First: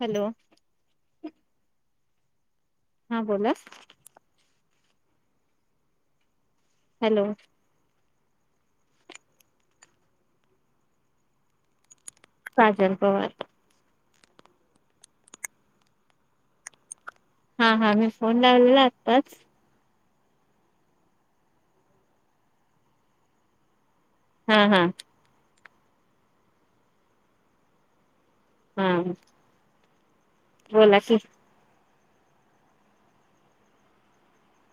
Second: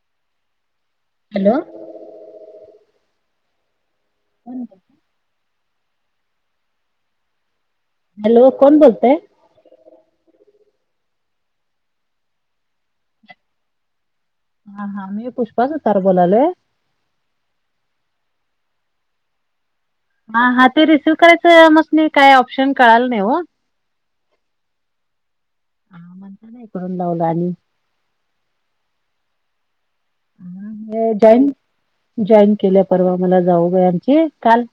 Hello hello हा बोला [inaudible] hello hello कोण बोलतय काजल पवार हा हा मी पुष्पा सुतार बोलालोय हा हा मी फोन लावलेला आत्ताच हा हा ते रिसिव करायचं आम्हसीन काय ऑप्शन कळाला नाही हो हम्म हम्म हा म्हणता ना इकडून लावला आणि हम्म जॉईन जॉईन केल्या परवा मला जाऊ बाई आमची काल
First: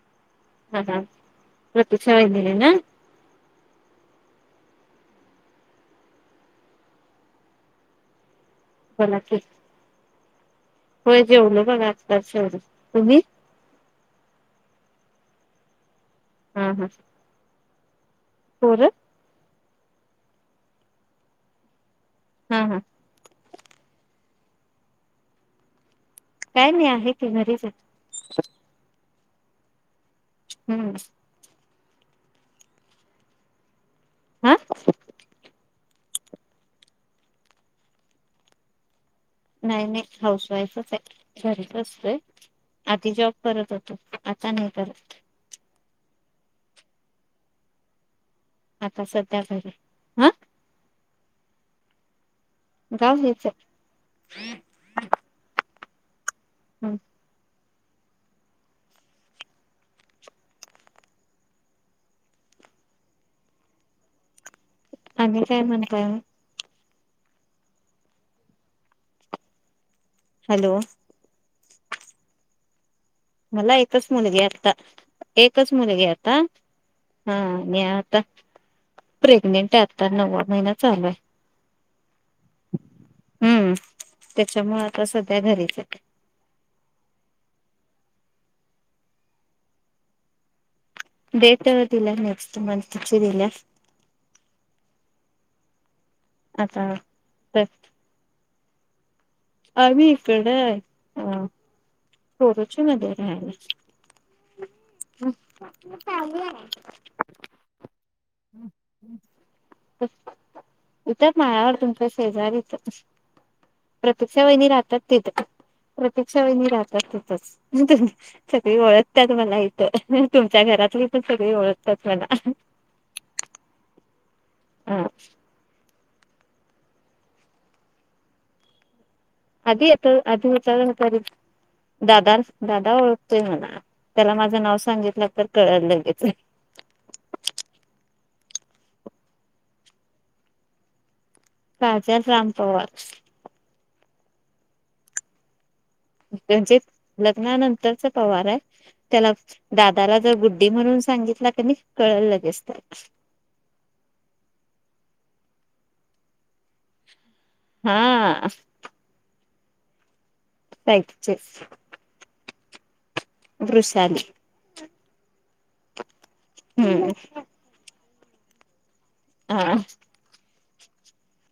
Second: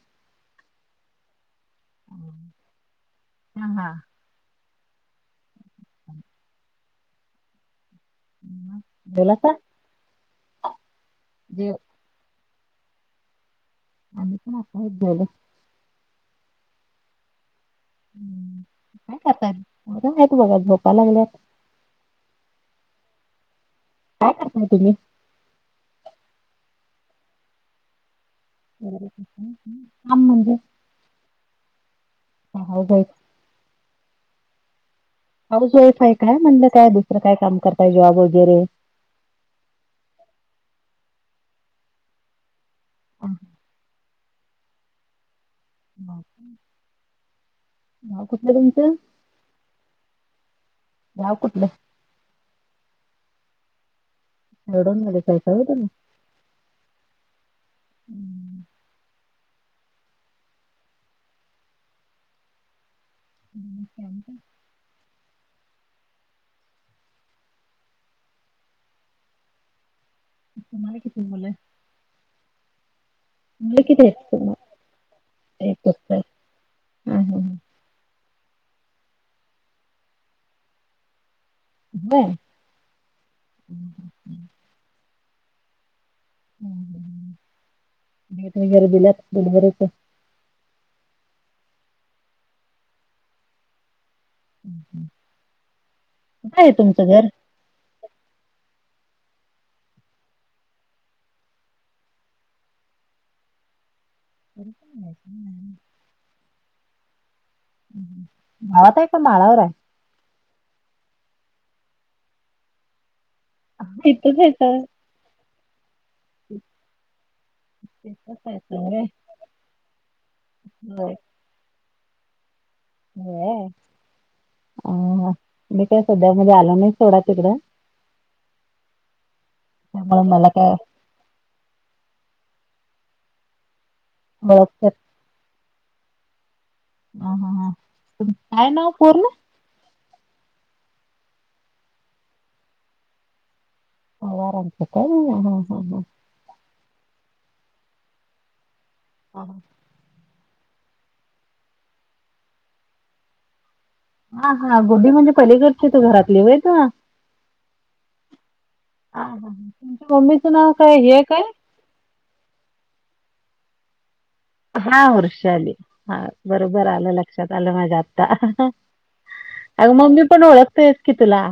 हा हा ऋतूच्या वहिनीने ना हम हा बोला की जेवलासा? होय जेवलो जेव बघ आत्ताच तुम्ही आम्ही पण आत्ताच जेवलो हम्म हम् हं काय करत्यात आता आहेत बघा झोपाय लागल्यात हा-हा काय करताय तुम्ही काय नाही आहेत की घरीच आहेत. [inaudible] हम्म हा-होय बई हा फय काय म्हणलं काय दुसरं काय काम करताय जॉब वगैरे नाही नाही हाऊस वाईफच आहे घरीच असतोय आधी जॉब करत होतो. आता नाहीे करत हो आता सध्या घरी हा गावं कुठलं गाव हेच आहे. एवढ [inaudible] आहेसा होय तुम्ही [inaudible] हम्म [inaudible] आणि काय म्हणताय हॅलो तुम्हाला किती मुलं मला मुलं किती एकच आहेत मुलगी तुम्हाला? आता एकच मुलगी आता हा हा प्रेग्नेंट आहे आता नववा महिना चालू आहे व्हय हम्म त्याच्या मुळं आता सध्या घरीच आहे मत गर बिला दोन वरच डेट दिल्या नेक्स्ट मन्थ ची दिल्या कुठंय आहे आता तुमचं घर तर आम्ही इकडे अ कोरुची मध्ये राहायला [inaudible] गावात आहे काय माळावर आहे इथच माळावर तुमच्यां शेजारी इथ तश इथंच वहि हायसा. राहतात तेिथ प्रत्यक्ष वे राहतात तसच सगळी ओळख होय. त्यात मला इथ तुमच्या घरात सगळे ओळखतात मला व हा ह ह सध्या म आलो नाही थोडा तिकडा आधी येत आधी येत तरी दादा दादा ओळखतोय म्हणा त्याला माझं ओळख नाव सांगितलं तर कळाल लगेच अ ह ह काय नाव पूर्ण काझच राम पव ह आराम करत हा हा हा त्यां लग्नानंतरच पवार आहे त्याला हा. दादाला जर बुध म्हणून सांगितला क कळ लगेसत हा हा गु्ी म्हणजे पलीकडची त घरातली होय हा अ मम्मी तचं नाव काय हे काय साहित्यच दृश्यात हा वर्षा आली हा बरोबर हम्म आलं लक्षात आलं माझ्या आत्ता हा अगं मम्मी पण ओळखतेयस की तुला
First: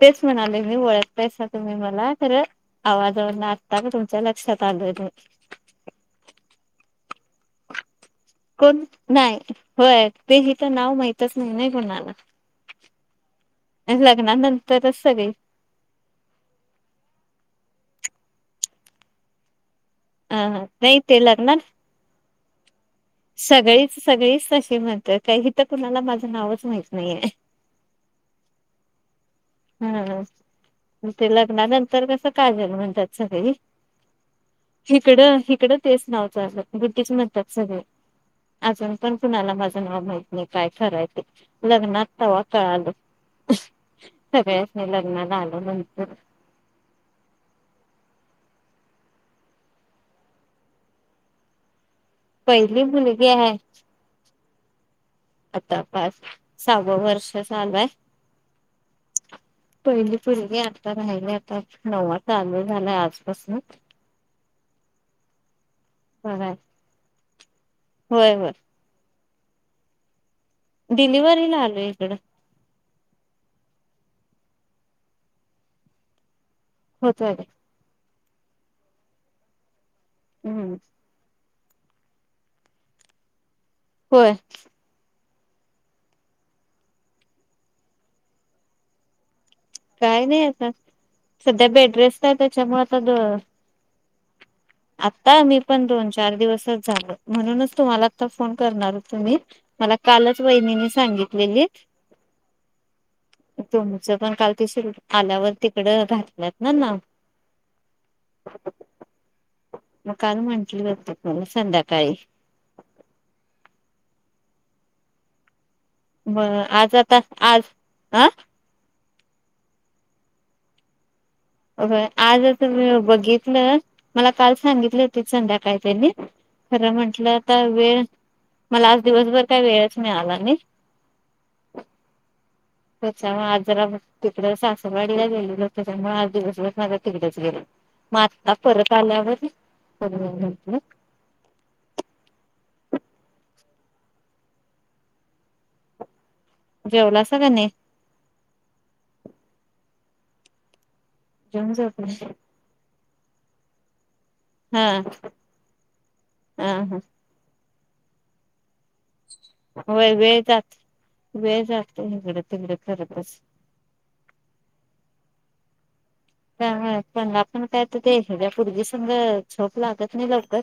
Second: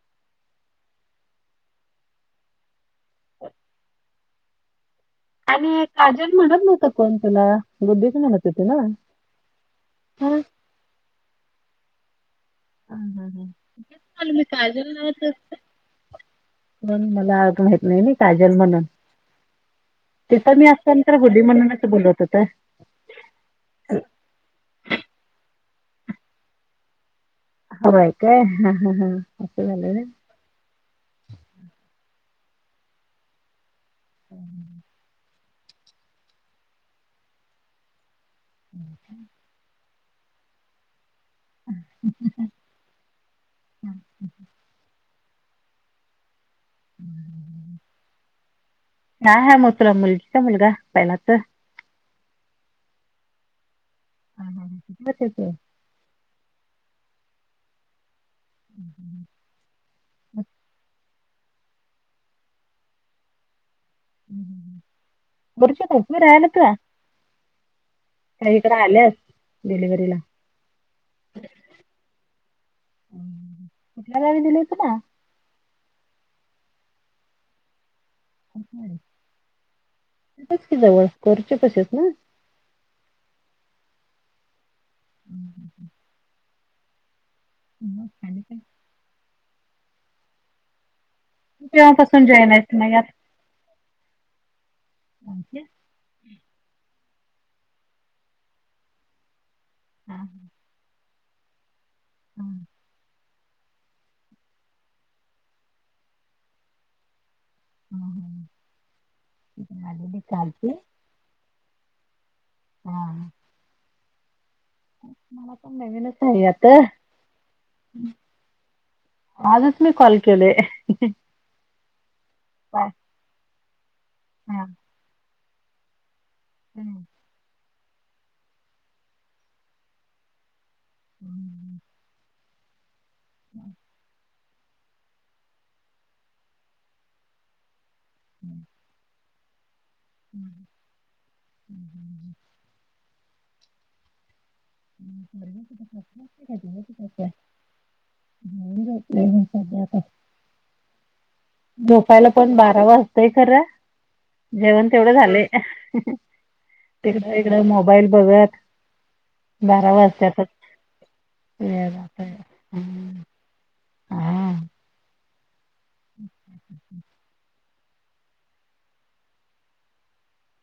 तेच म्हणाले मी वळखतायसा तुम्ही मला तरं आवाजवरन तुमच्या लक्षात आलोय. त कोोतला गुद्दीी. कोण नाही होय हा ते हा हि तर नाव माहितच नाही नाही कोणाला. हा हा हाल मी काज लग्नानंतरच लावत. सगळी [unintelligible] मम मला आ नाही नाही काजल म्हणून, अ तिथं मी नाही असल्यानंतर ते गुड्डी लग्ना म्हणूनच बोलत होत. सगळीच सगळीच तशी म्हणत्यात काही इथं कुणाला माझं नावच माहित नाहीे. हवाय काय. हा हा हा असं झालं व्हय. हम ते लग्नानंतर कसं काजल म्हणतात सगळी. हिकडं हिकडं तेच नावचचालं गुट्टीच म्हणतात सगळे. अजून पण कुणाला माझं नाव माहित नाही काय खरंय. लग्नात तवा कळालं भ्यास नाही लग्नाला आलो म्हणतात. [unintelligible] हा हा म तुला मुलगीचा मुलगा पहिला तर. पहिली मुलगी हाय. हा, हा, हा. किती वर्षाची आहे? आता पाच सहावं वर्ष चालूय. पहिली फलगे हतात. राहिले आता नव्वा चालू झालाय आजपासून. बर्शीत उभ राहिलं बघाय का. होय होय काइ इकड आल्यात डिलिव्हरीला. डिलिव्हरी ला आलो इकडं. वी दिले होत ना. होतय ते. च हम्म कि जवळ करचे कसेच ना [unintelligible] होय. हम्म हम् ह् [unintelligible] ह खड ते [unintelligible] काही नाही आता तू सध्या बेड्रेस केव्हापासून जॉईन आहेस त्याच्यामुळे मग आता यात आता मी आमचे? पण दोन चार दिवसच झालो, म्हणूनच तुम्हाला आता फोन करणार होतो मी. मला हा, कालच वहिनीने सांगितलेली. हम्. तुमचं पण काल तिशी आल्यावर तिकड घातलंत ना नाव हा. इकडे मग आलेली काल कालची म्हणटली खूप ग संध्याकाळी हम. म नवीनच झाली मग आता. आज आज अ आजच मी कॉल केलोय. आज त बघितलं मला काल हा सांगितलं होती संध्याकाळी त्यांनी. खरं हम्म. म्हंटलं तर वेळ मला आज दिवसभर काय वेळच मिळाला नाही. हम्म. त्याच्या आज जरा ब तिकड सासरवाडीला गेलेलो त्याच्यामुळे आज दिवसभर माझा तिकडेच गेलं. म आत्ता परत आल्यावर. हो हो. बया तु स [unintelligible] जेवला सा का नाही. नाही घातले सध्या आता. जेवून झोपले. झोपयला पण बारा वाजतंय खरं. हा जेवण तेवढं झालय हा हा तिकडं इकडं मोबाईल बघत. बारा होय वेळ वाजत्यातच. जात वेळ जातो इकडं तिकडं करतच. हा पण आपण काय तर ते द्यायचं पोरगी संघ झोप लागत नाही लवकर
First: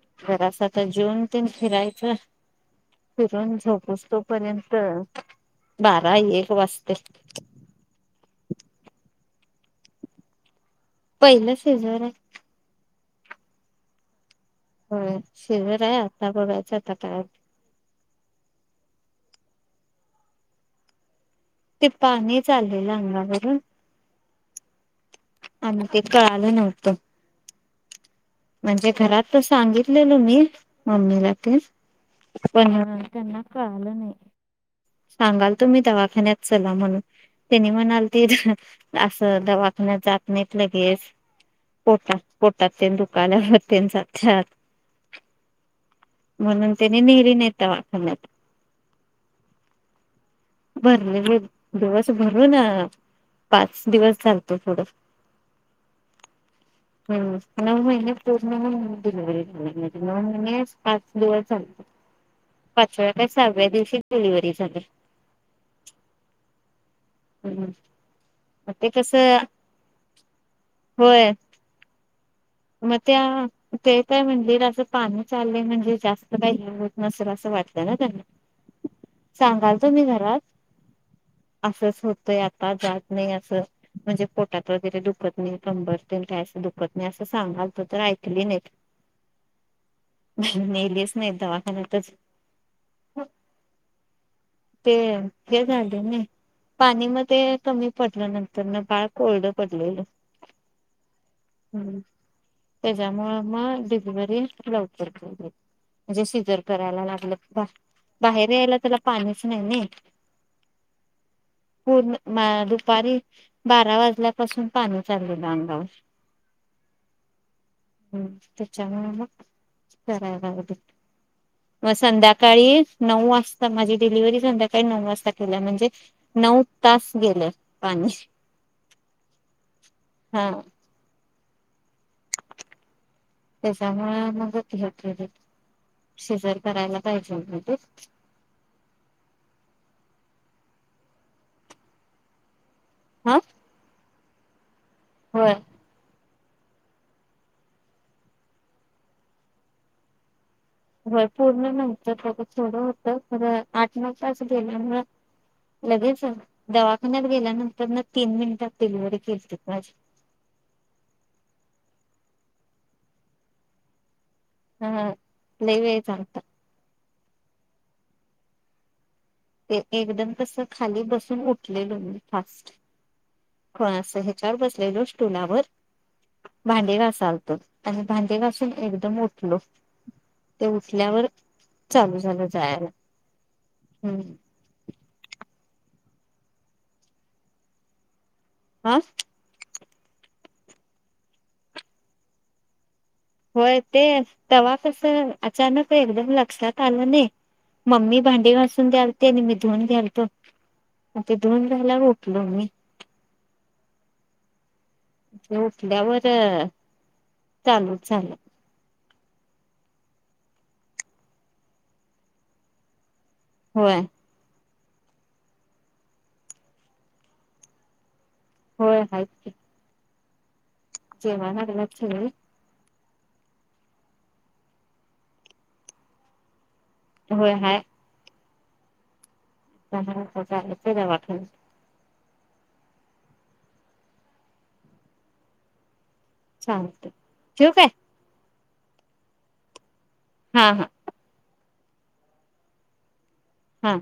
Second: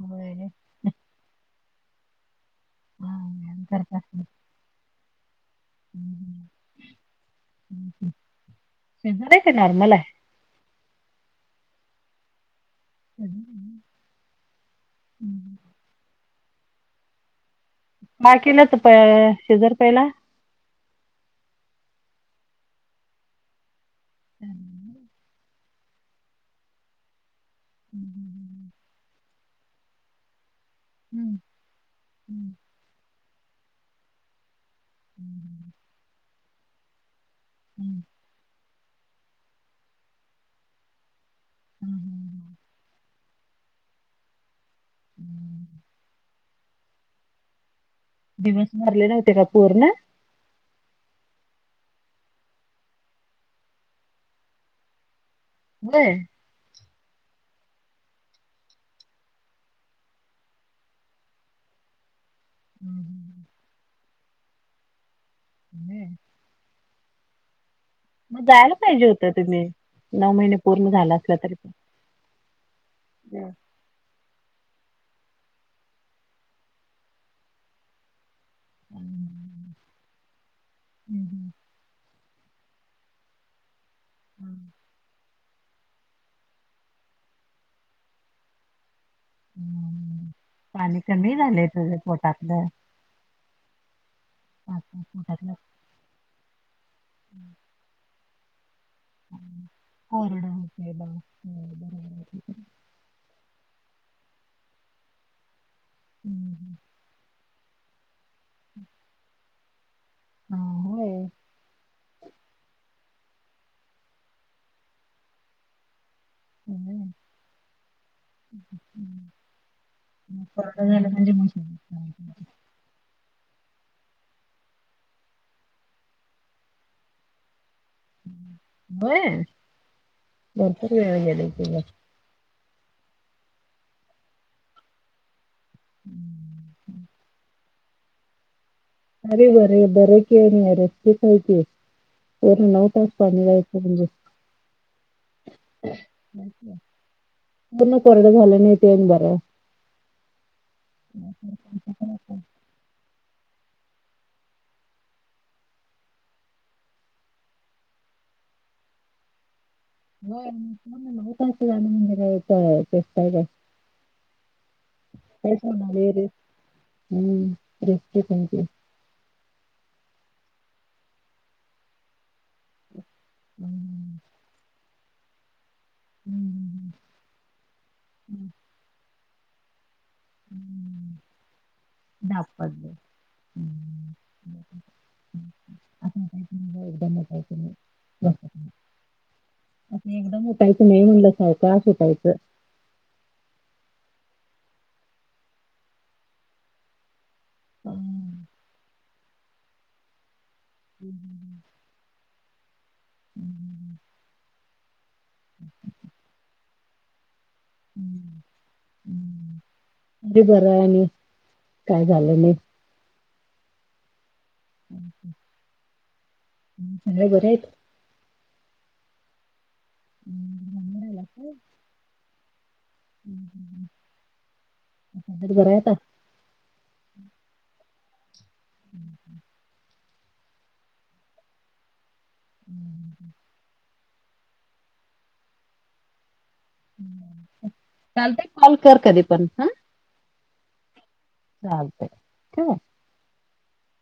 होय जरा असं तर जेवून तन फिरायचं फिरून व्यायाम करत झोपूस असतात. तोपर्यंत, बारा एक वाजतयं सिजर हाय काय नॉर्मल हाय पहिलं सिझर हाय [inaudible] होय सिझर आहे आता बघायचा आता काय माज केलंत प सिझर पहिला ते पाणी चालेल अंगावरून हम् आणि ते कळाल नवत. हम्म हम्म म्हणजे घरात तर सांगितलेल मी मम्मी ला हम्म, तेन त्यांना कळालं नाही सांगाल तो मी दवाखान्यात चला म्हणून त्यानी हम्म, म्हणालती त असं दवाखानयात जात नाहीत लगेच पोटात हम्म. पोटात ते दुखाल्यावर तीन जातात हम्म म्हणून त्यांनी नेली नाय तवा दिवस भरले नव्हते का पूर्ण भरलेले दिवस भरू न पाच दिवस चालतो थोडं होय हम् नऊ महिने पूर्ण होऊन डिलेवरीझालेली नऊ महिने पाच दिवस चाल ह [inaudible] पाचव्या का सहाव्या दिवशी डिलिव्हरी झाली. हम्म हम्म् मग जायला पाहिजे होत तुम्ही नऊ महिने पूर्ण झाला असला तरी म ते काय म्हणल असं पाणी चाललंय म्हणजे जास्त काय हे होत नसेल असं वाटतल ना त्यांना. हम्म, सांगालतो मी घरात हम्म, अस असा होत आता जात नाही अस म्हणजे पोटात वगैरे दुखत नाही कंबर काय असं दुखत नाय सांगाल तो तर ऐकली नाहीत हम्म. पाणी नेलीच नाही कमी झालंय तुझं दवाखान्यातच पोटातलं ते पोटातलं ते झाले ना पाणी मध्ये कमी पडलं नंतर न बाळ कोरडं पडलेलं कोरडं होते बा. ह बरोबर. आहे. त्याच्यामुळे मग बरी लवकर म्हणजे हम्म. शिजर करायला लागल बा बाहेर यायला त्याला पाणीच नाहीनाय हा, होय. पूर्ण म दुपारी बारा वाजल्यापासून पाणी चाललेलं अंगावर हम् त्याच्यामुळे मग कोरोना झाला म्हणजे मग सांगितलं. संध्याकाळी नऊ वाजता माझी डिलिव्ही संध्याकाळी नऊ वाजता केली म्हणजे नऊ तास गेलं होय हा भरपूर वेळ गेले तुला. त्याच्यामुळे मगती हो शेजर करायला पाहिजे [unintelligible] पाणीला म्हणजे हो पूर्ण कोरडं झालं नाही ते बर होय पूर्ण नंतर बघ थोडं होतंर आठ नऊ तास गेल्यामुळे लगेच दवाखान्यात गेल्यानंतर ना तीन मिनिटात डिलिव्हरी केली त माझी हो अस जाण म्हणजे काय तेस काय काय हा कास लई ना वेळ वर झालता हम्मे एकदम तस खाली बसून उठलेल मी फट हम् हो असं ह्याच्यावर बसलेलोस टोलावर भांडेला लतो आणि भांडे वासून एकदम उठलो ते उठल्यावर चालू दाब झालं पडले जायला हम्म आ काही एकद काही नाही ब आा अस एकदम उटायचं नाही म्हणलं असयचं असटायचं होय ते तेव्हा तस अचानक एकदम लक्षात आलं नाही मम्मी हं. भांडी वाासून द्यालते आणि मी धुून घ्यालतो ते धुून जायला ग हमी हम्म झ उठल्यावर चालूच झालं हं, अरे बरं आहे मी काय झालं नाही होय हम् चांगले बरे आहेत होय हाच हम्म जे म नच त बरायता होय हा हम्म ह् चाल ते वाठ हम्म चालतय ठेवू काय? काॅल कर कधी पण हा. हा हा चालत ठेवू काय? हा